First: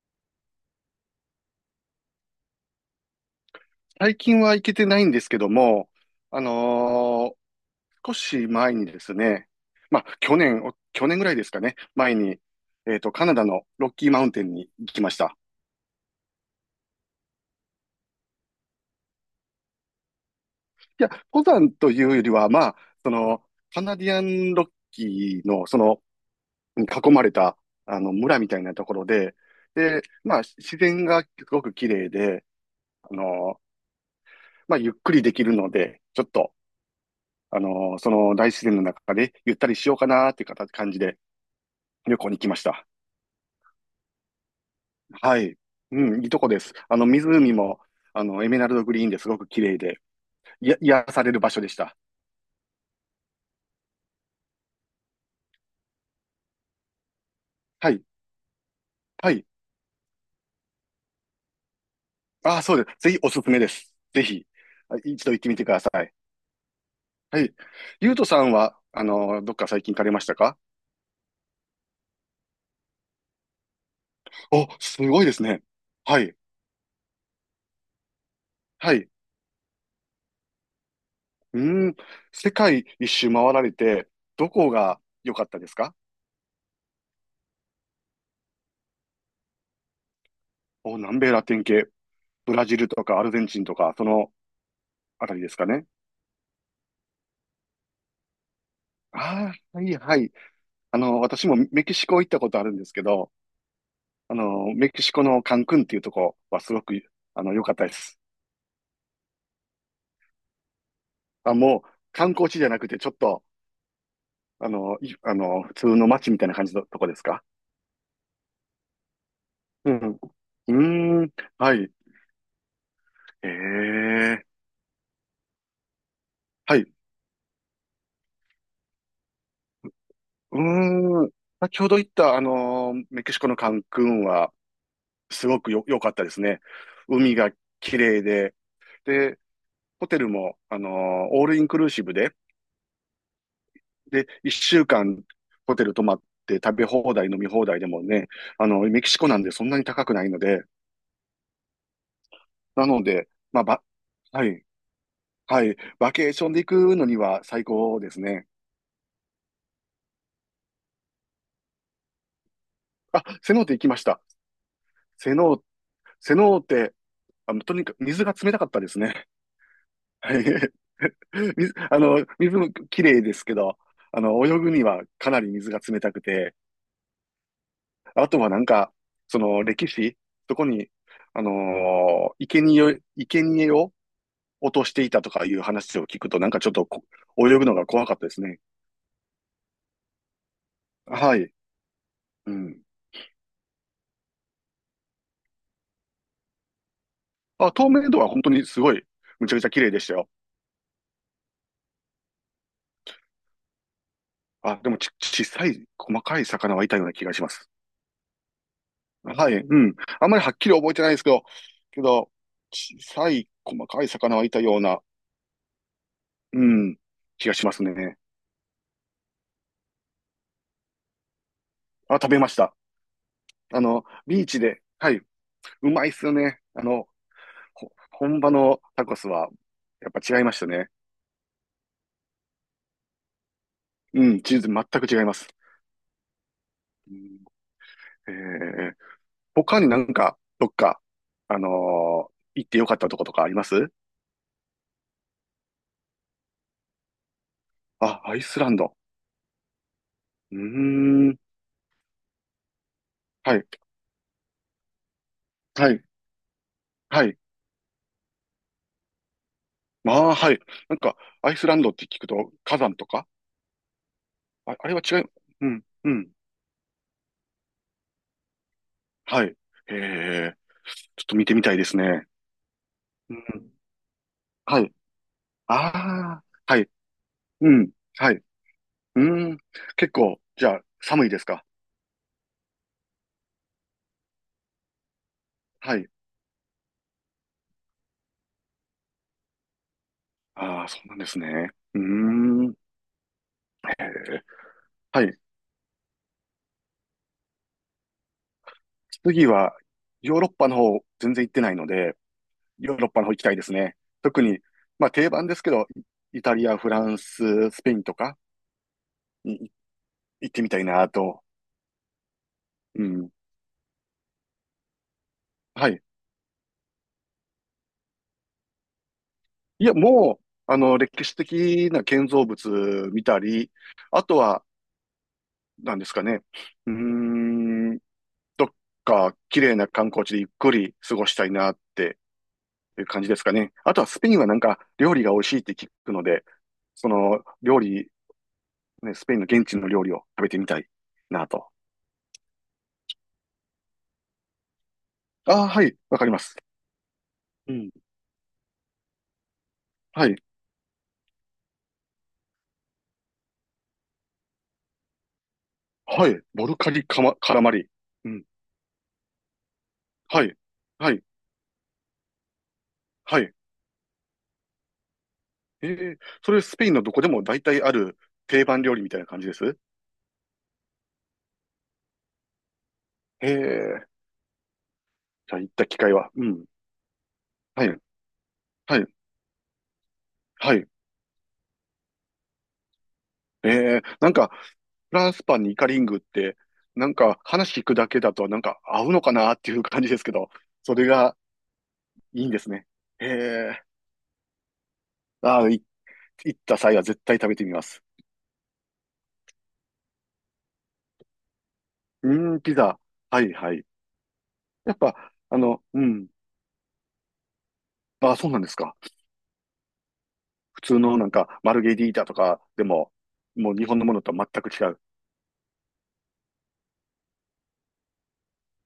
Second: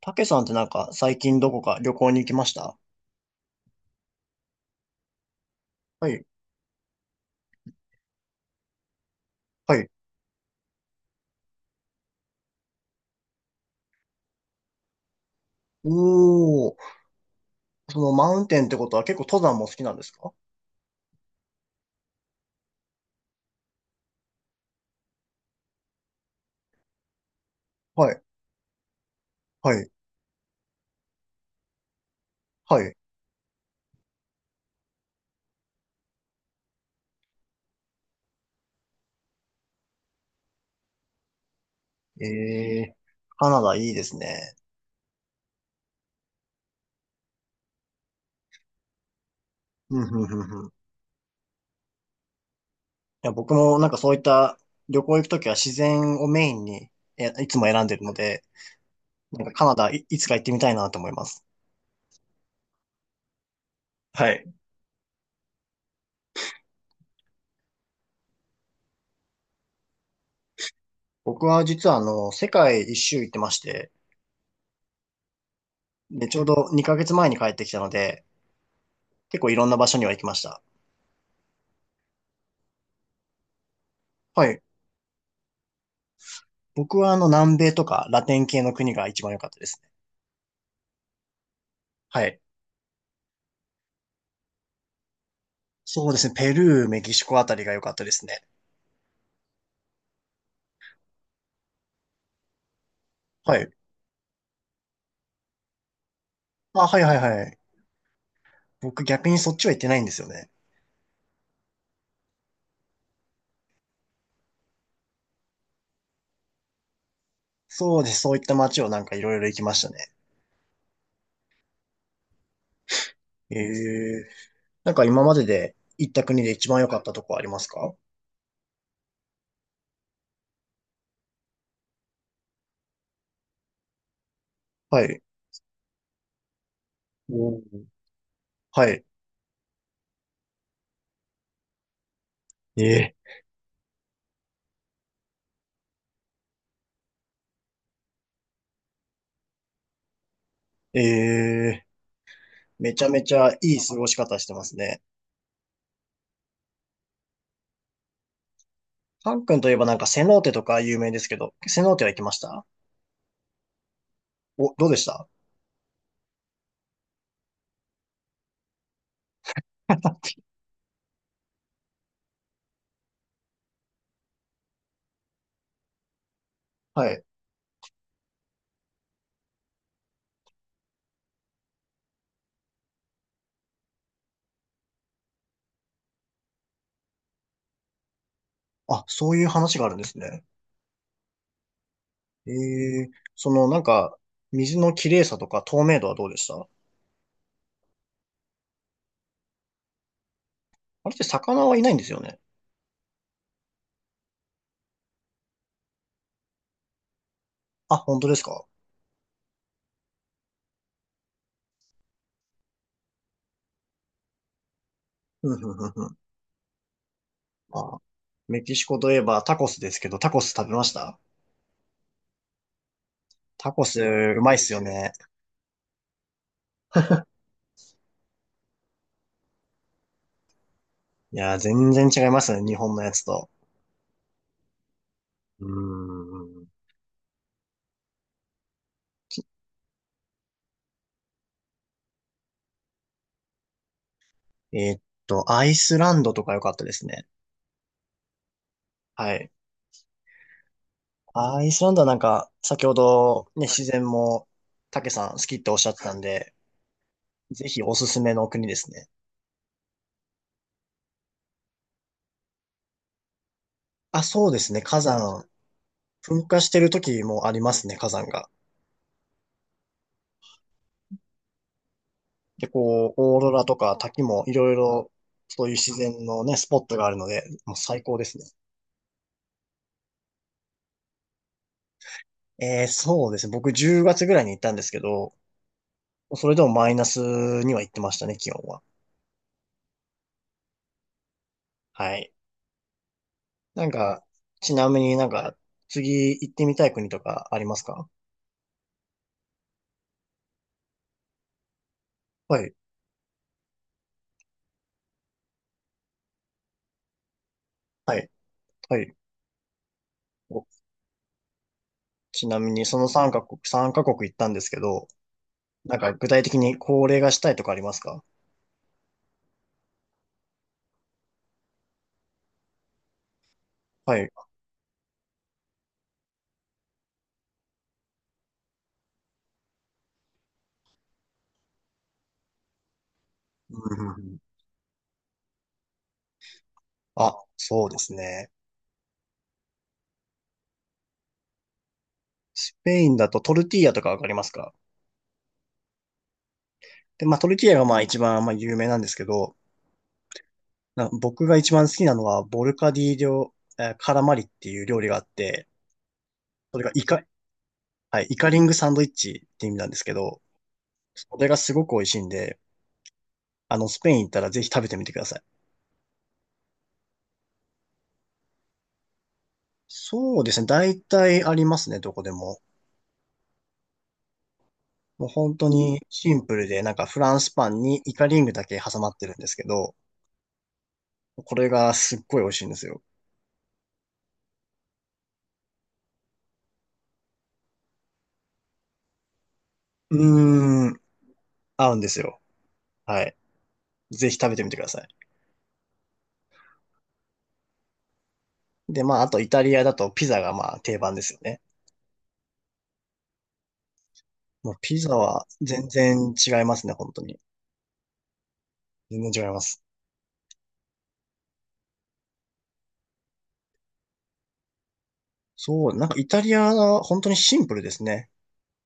たけさんってなんか最近どこか旅行に行きました？最近は行けてないんですけども、はい。あのー少し前にですね、はい。まあ、去年、お去年ぐらいですかね、前に、カナダのロッキーマウンテンに行きました。おー。そのマウンテンってことは結構登山も好きなんですか？いや、登山というよりは、まあ、その、カナディアンロッキーの、その、囲まれた、はい。村みたいなところで、はい。で、まあ、自然がすごく綺麗で、はい。あのーまあ、ゆっくりできるので、ちょっと、その大自然の中でゆったりしようかなっていう形感じで、旅行に来ました。えー、カナダいいですね。はい。うん、いいとこです。あの、湖も、あの、エメラルドグリーンですごく綺麗うで、ん、うん、うん、うん。いや、癒される場所でした。や、僕もなんかそういった旅行行くときは自然をメインにいつも選んはでい。るので、はなんい。かカナダい、いつか行ってみたいなと思います。ああ、そうです。ぜひおすすめです。ぜはひ、い。あ一度行ってみてください。はい。ゆうとさんは、あの、どっか最近行かれましたか？僕は実はあの、世界一周行ってまして、お、すごいですね。はで、い。ちょうど2ヶ月前に帰ってきたので、はい。結構いろんな場所には行きました。うーん。世界一周回られて、はどい。こが良かったですか？僕はあの南米とかラテン系の国が一番良かったですね。お、南米ラテン系。はい。ブラジルとかアルゼンチンとか、そのあたりですかね。そうですね。ペルー、メキシコあたりが良かったですね。ああ、はい、はい。あの、私もメキシコ行ったことあるんですけど、はい。あの、メキシコのカンクンっていうとこはすごあ、く、はいはいはあの、い。良かったです。僕逆にそっちは行ってないんですよね。あ、もう、観光地じゃなくて、ちょっと、あの、普通の街みたいな感じのとこですか？そうです。そういった街をなんかいろいろ行きましたうね。ん。うーん、はい。えええ。え、なんか今までで行った国で一は番良い。かったとこありますか？うーん、先ほど言った、メキシコのカンクンは、はい。すごくよ、良かったですね。海がおー綺麗で、はい。で、ホテルも、オールインクルーシブで、ええ。で、一週間ホテル泊まって食べ放題、飲み放題でもね、あの、メキシコなんでそんなに高くないので、ええ。なめのちゃめで、ちゃいまあ、いば、過ごし方はしてまい、すね。はい、バケーションで行くのには最高ですね。カン君といえばなんかセノーテとか有名ですけど、セノーテは行きました？あ、セノーテ行きました。お、どうでした？ セノー、セノーテ、あの、とにかく水が冷たかったですね。は い。水、あの、水も綺麗ですけど、あの、泳ぐにはかなり水が冷たくて、はい。あとはなんか、その歴史、そこに、生贄を落としていたとかいう話を聞くと、なんかちょっと泳ぐのが怖かったですね。あ、そういう話があるんですね。はい。えうん。え、そのなんか、水の綺麗さとか透明度はどうでした？ああ、透明度は本当にすごい、むちゃくちゃ綺麗でしたよ。れって魚はいないんですよね。あ、でも、小さい、細かい魚はいたような気がします。あ、本当ですか？はい。うん。あんまりはっきり覚えてないですけど、けど、小さい、細かい魚はいたような、う ん、うん、うん、うん。うん、気がしますあ、ね。メキシコといえばタコスですけど、タコス食べました？あ、食べました。タあコス、の、ビうーまいっチすで、よはね。い。うまいっすよね。あの、本場のタコスは、やっぱ違いましたね。いやー、全然違いますね、日本のやつと。うん、チーズ全く違います。うーん。うん、えー、他になんか、どっか、あのー行ってよかったとことかあります？えーっアイスランドとか良かったですね。あ、アイスランド。はい。うーん。アイスランドはなんか、先ほどはね、い。自然も、たけさん好きっておっしゃはってい。たんで、はい。ぜひおすすめの国ですね。まあ、はい。なんか、アイスランドって聞くと、火山とか。あ、そうですあ、ね。あれは火違い、山。うん、うん。噴火してる時もありますね、火山が。はい。へえ。ちょっと見てみたいですね。で、こう、うオん。ーロラとか滝もいろいはい。ろ、そういう自然あのあ、ね、スポはッい。トがあるので、うもうん。最高ではすい。ね。うん。結構、じゃあ、寒いですか？えー、そうですね。僕10月ぐらいに行ったんですけど、はい。それでもマイナスには行ってましたね、気温は。ああ、そうなんですね。うーはい。ん。なんえか、ー、ちなみにはなんい。か、次行ってみたい国とかありますか？次はヨーロッパの方全然行ってないので、はい、ヨーロッパの方行きたいですね。特に、まあ定番ですけど、イタリア、フランス、スペインとはい、かはい。に、い、行ってお、みたいなと。ちなみにそうの3ん。カ国、3カ国行ったんですけど、はなんい。か具体的に恒例がしたいとかありますか？いや、もう、あの、歴史的な建造物見たり、はあい。とは、何ですかね。うーん、どっか綺麗な観光地でゆっくり過ごしたいなっていう感じですかね。あうとはんうんスうペイん。ンはなんか料理が美味しいって聞くので、そあ、の料そうで理すね。ね、スペインの現地の料理を食べてみたいなと。スペインだとトルティーヤとかわかりますか？ああ、はい、わかります。で、まあトルティーうヤがん。まあ一番まあ有名なんですけど、はい、な僕が一番好きなのはボルカディ料、えーカラマリっていう料理があって、はい、ボルそれがカイリカ、カマ、カラマリ。はい、うイん、カリングサンドイッチって意味なんですけど、はい、はい、それがすごく美味しいんで、はい。あの、スペイン行ったらぜひ食べてみてください。ええ、それスペインのどこでも大体ある定番料理みたいな感じです？そうですね。大体ありますね、どこでも。ええ、もうじ本ゃあ当行った機に会は。シンうプん、ルで、なんかフランスパンはい、にイカリングだけは挟い、まってるんですけど、はい。これがすっごい美味しいんですよ。ええ、なんか、フランスパンにイカリングって、なんか話聞くだけだとなんか合うのかなっていう感じですけど、うーそん。れが合うんですよ。いいんですね。はえい。え、ぜひ食べてみてください。ああ、い、行った際は絶対食べてみます。で、まあ、あとイタリアだとピザがまあ定番ですよね。うん、ピザ。はいはい。もうやっピザぱ、はあの、全うん。然違いますね、本当に。あ、そうなんですか。全然違います。普通のなんか、マルゲリータとかでも、もう日本のものとは全く違う。そう、なんかイタリアは本当にシンプルですね、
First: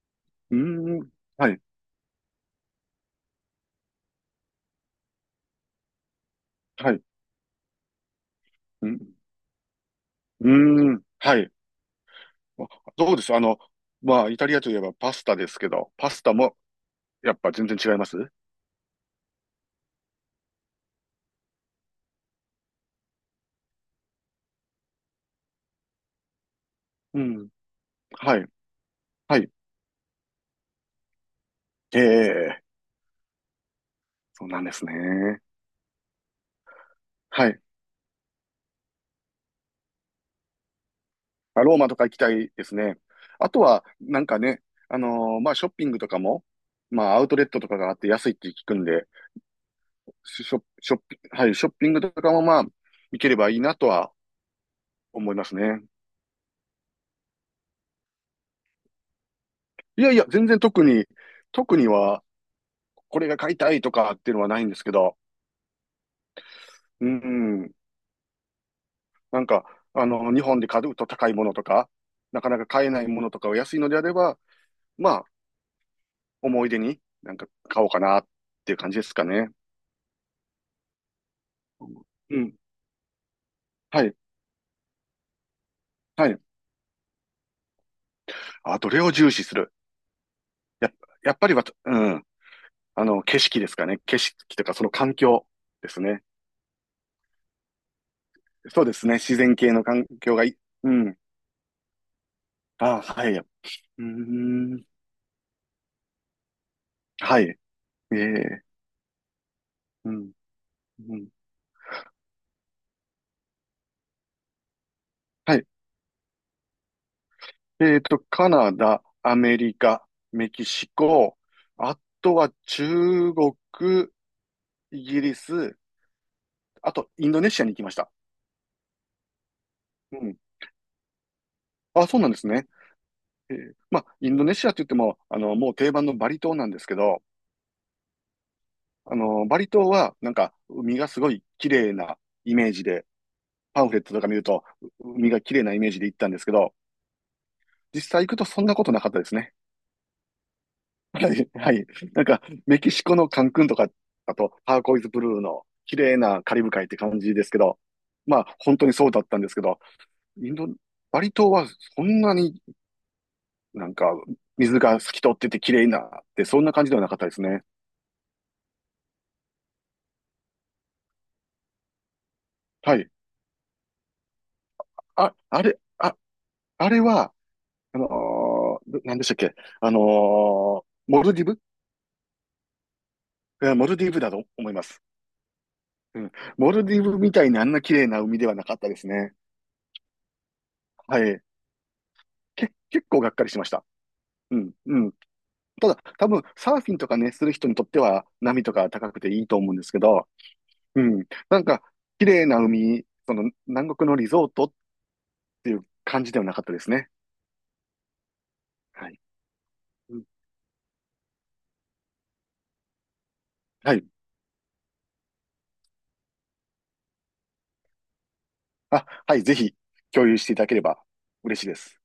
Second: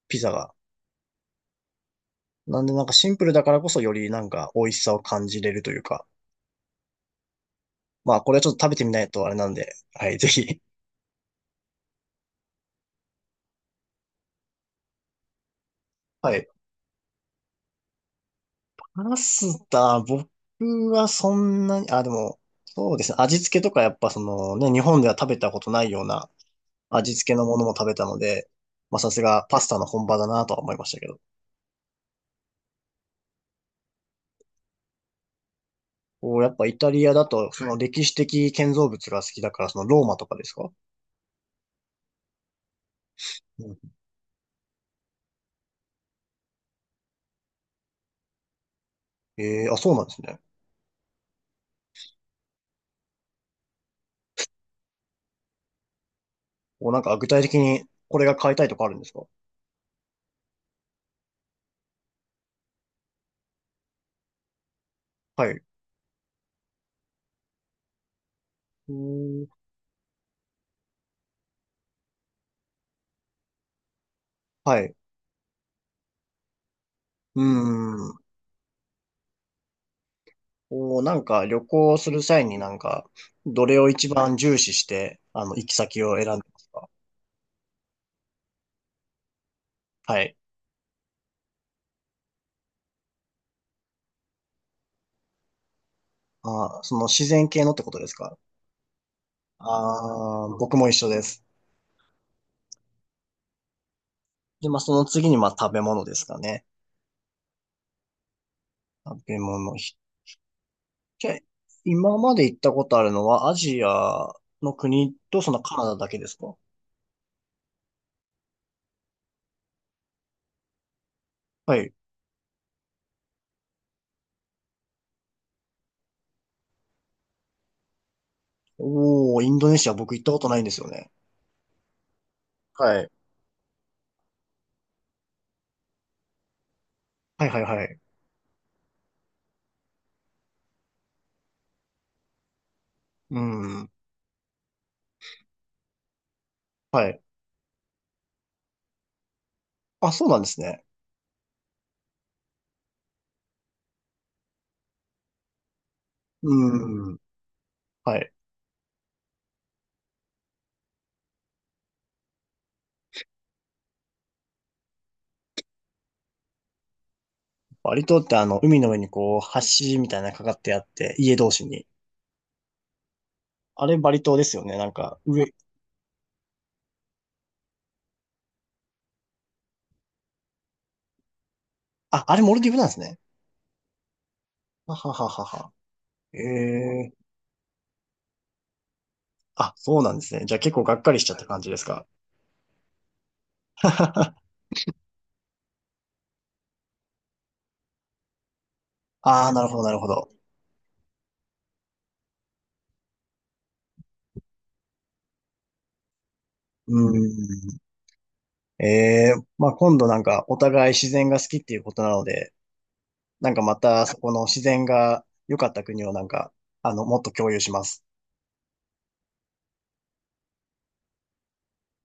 ピザが。うん、はい、なんでなんかシンプルだからこそよりなんか美味しさを感じれるというか。はい。まあ、これはちょっと食べてうみん、ないとあれなんで、はい、ぜうひ。ん、はい。あ、どうです、あの、まあ、イタリアといえばパスタですけど、パ スタはい。もやっぱ全然違います？パスタ、僕はそんなに、あ、でも、そうですね。味付けとかやっぱそのね、日本では食べたことないような味う付けのん、ものも食べたのはい、で、まあさすはがい。パスタの本場だなとは思いましたけど。ええ、そうなんですね。おやっぱイタリアだはと、い。その歴史的建造物が好きだから、そのローマとかですか？あ、ローマとか行きたいですね。あとうん。は、なんかね、まあ、ショッピングとかも、まあ、アウトレットとかがあって安いって聞くんで、ええー、あ、そうなんですね。ショ、ショッピ、はい、ショッピングとかもまあ、行ければいいなとは思いますね。お、なんか具体的にこれが買いたいとかあるんですか？いやいや、全然特に、特には、これが買いたいとかっていうのはないんですけど、はい。ううん、ーなん。んか、あの、日本で買うと高いものとか、なかなか買えないものとかを安いのであれば、はい。まあ、思い出になんうーか買おうかん。なっていう感じですかね。お、なんか旅行するう際にん。なんか、どれをは一い。番重視して、あの、行き先をは選んい、でますか？あ、どれを重視する？はい。やっ、やっぱりは、うん。あの、景色ですかね。景色とか、その環境ですね。あー、その自然系のってことですか？そうですね。自然系の環境がああいー、い。僕もう一緒ん。です。あ、はい。うーで、まあ、ん。その次に、まあ、食べ物ですかね。はい。ええ、食べ物。ひうん。うじん。ゃ、今まで行ったことあるのはアジアの国とそはのい。カナダだけですか？えっと、カナダ、アメリカ、メキシコ、はい。あとは中国、イギリス、あとインドネシアに行きました。おー、インドネシア僕う行ったん。ことないんですよね。あ、そうなんですね。はい。えー、まあ、インドネシアって言っても、あの、もう定番のバリ島なんですけど、はいはいはい。あの、バリ島は、なんか、海がすごい綺麗なイメージで、うパンん。フレットとか見ると、う、海が綺麗なイメージで行ったんですけど、はい。実際行くとそんなことなかったですね。あ、そうなんですね。はい、はい。なんか、メキシコのカンクンとか、あと、ターコイズブルーの綺麗なカリブ海ってう感ん。じですけど、はい。まあ、本当にそうだったんですけど、インド、バリ島はそんなになんか、水が透き通ってて綺麗なって、そんな感じではなかったですね。バリ島ってあの、海の上にこう、橋みたいなのかかってあって、家同士に。はい。あれバリ島ですよね。なんか、あ、上。あれ、あ、あれは、あのどなんでしたっけ？モルディブ、あ、あれモルディブなんですね。えー、モルディブだと思いまはす。はははは。うん。えモルディえブー。みたいにあんな綺麗な海ではなかったですね。あ、そうなんですね。じゃあ結構がっかはりしちゃっい。た感じですか。け、結構がっかりしました。うん、うん。ただ、多分、サーフィンとかね、する人にとっては、波とか高くていいああ、となる思うほんどでなするけほど。ど、うん。なんか、綺麗な海、その、南国のリゾートっていう感じではなかったですうね。ん。はい。えー、まあ、今度うなんん、かお互い自然が好きっていうことなので、なんかまはたい。そこの自然が良かった国をなんか、あの、もっと共有します。あ、はい、ぜひ、共有していただければ嬉しいです。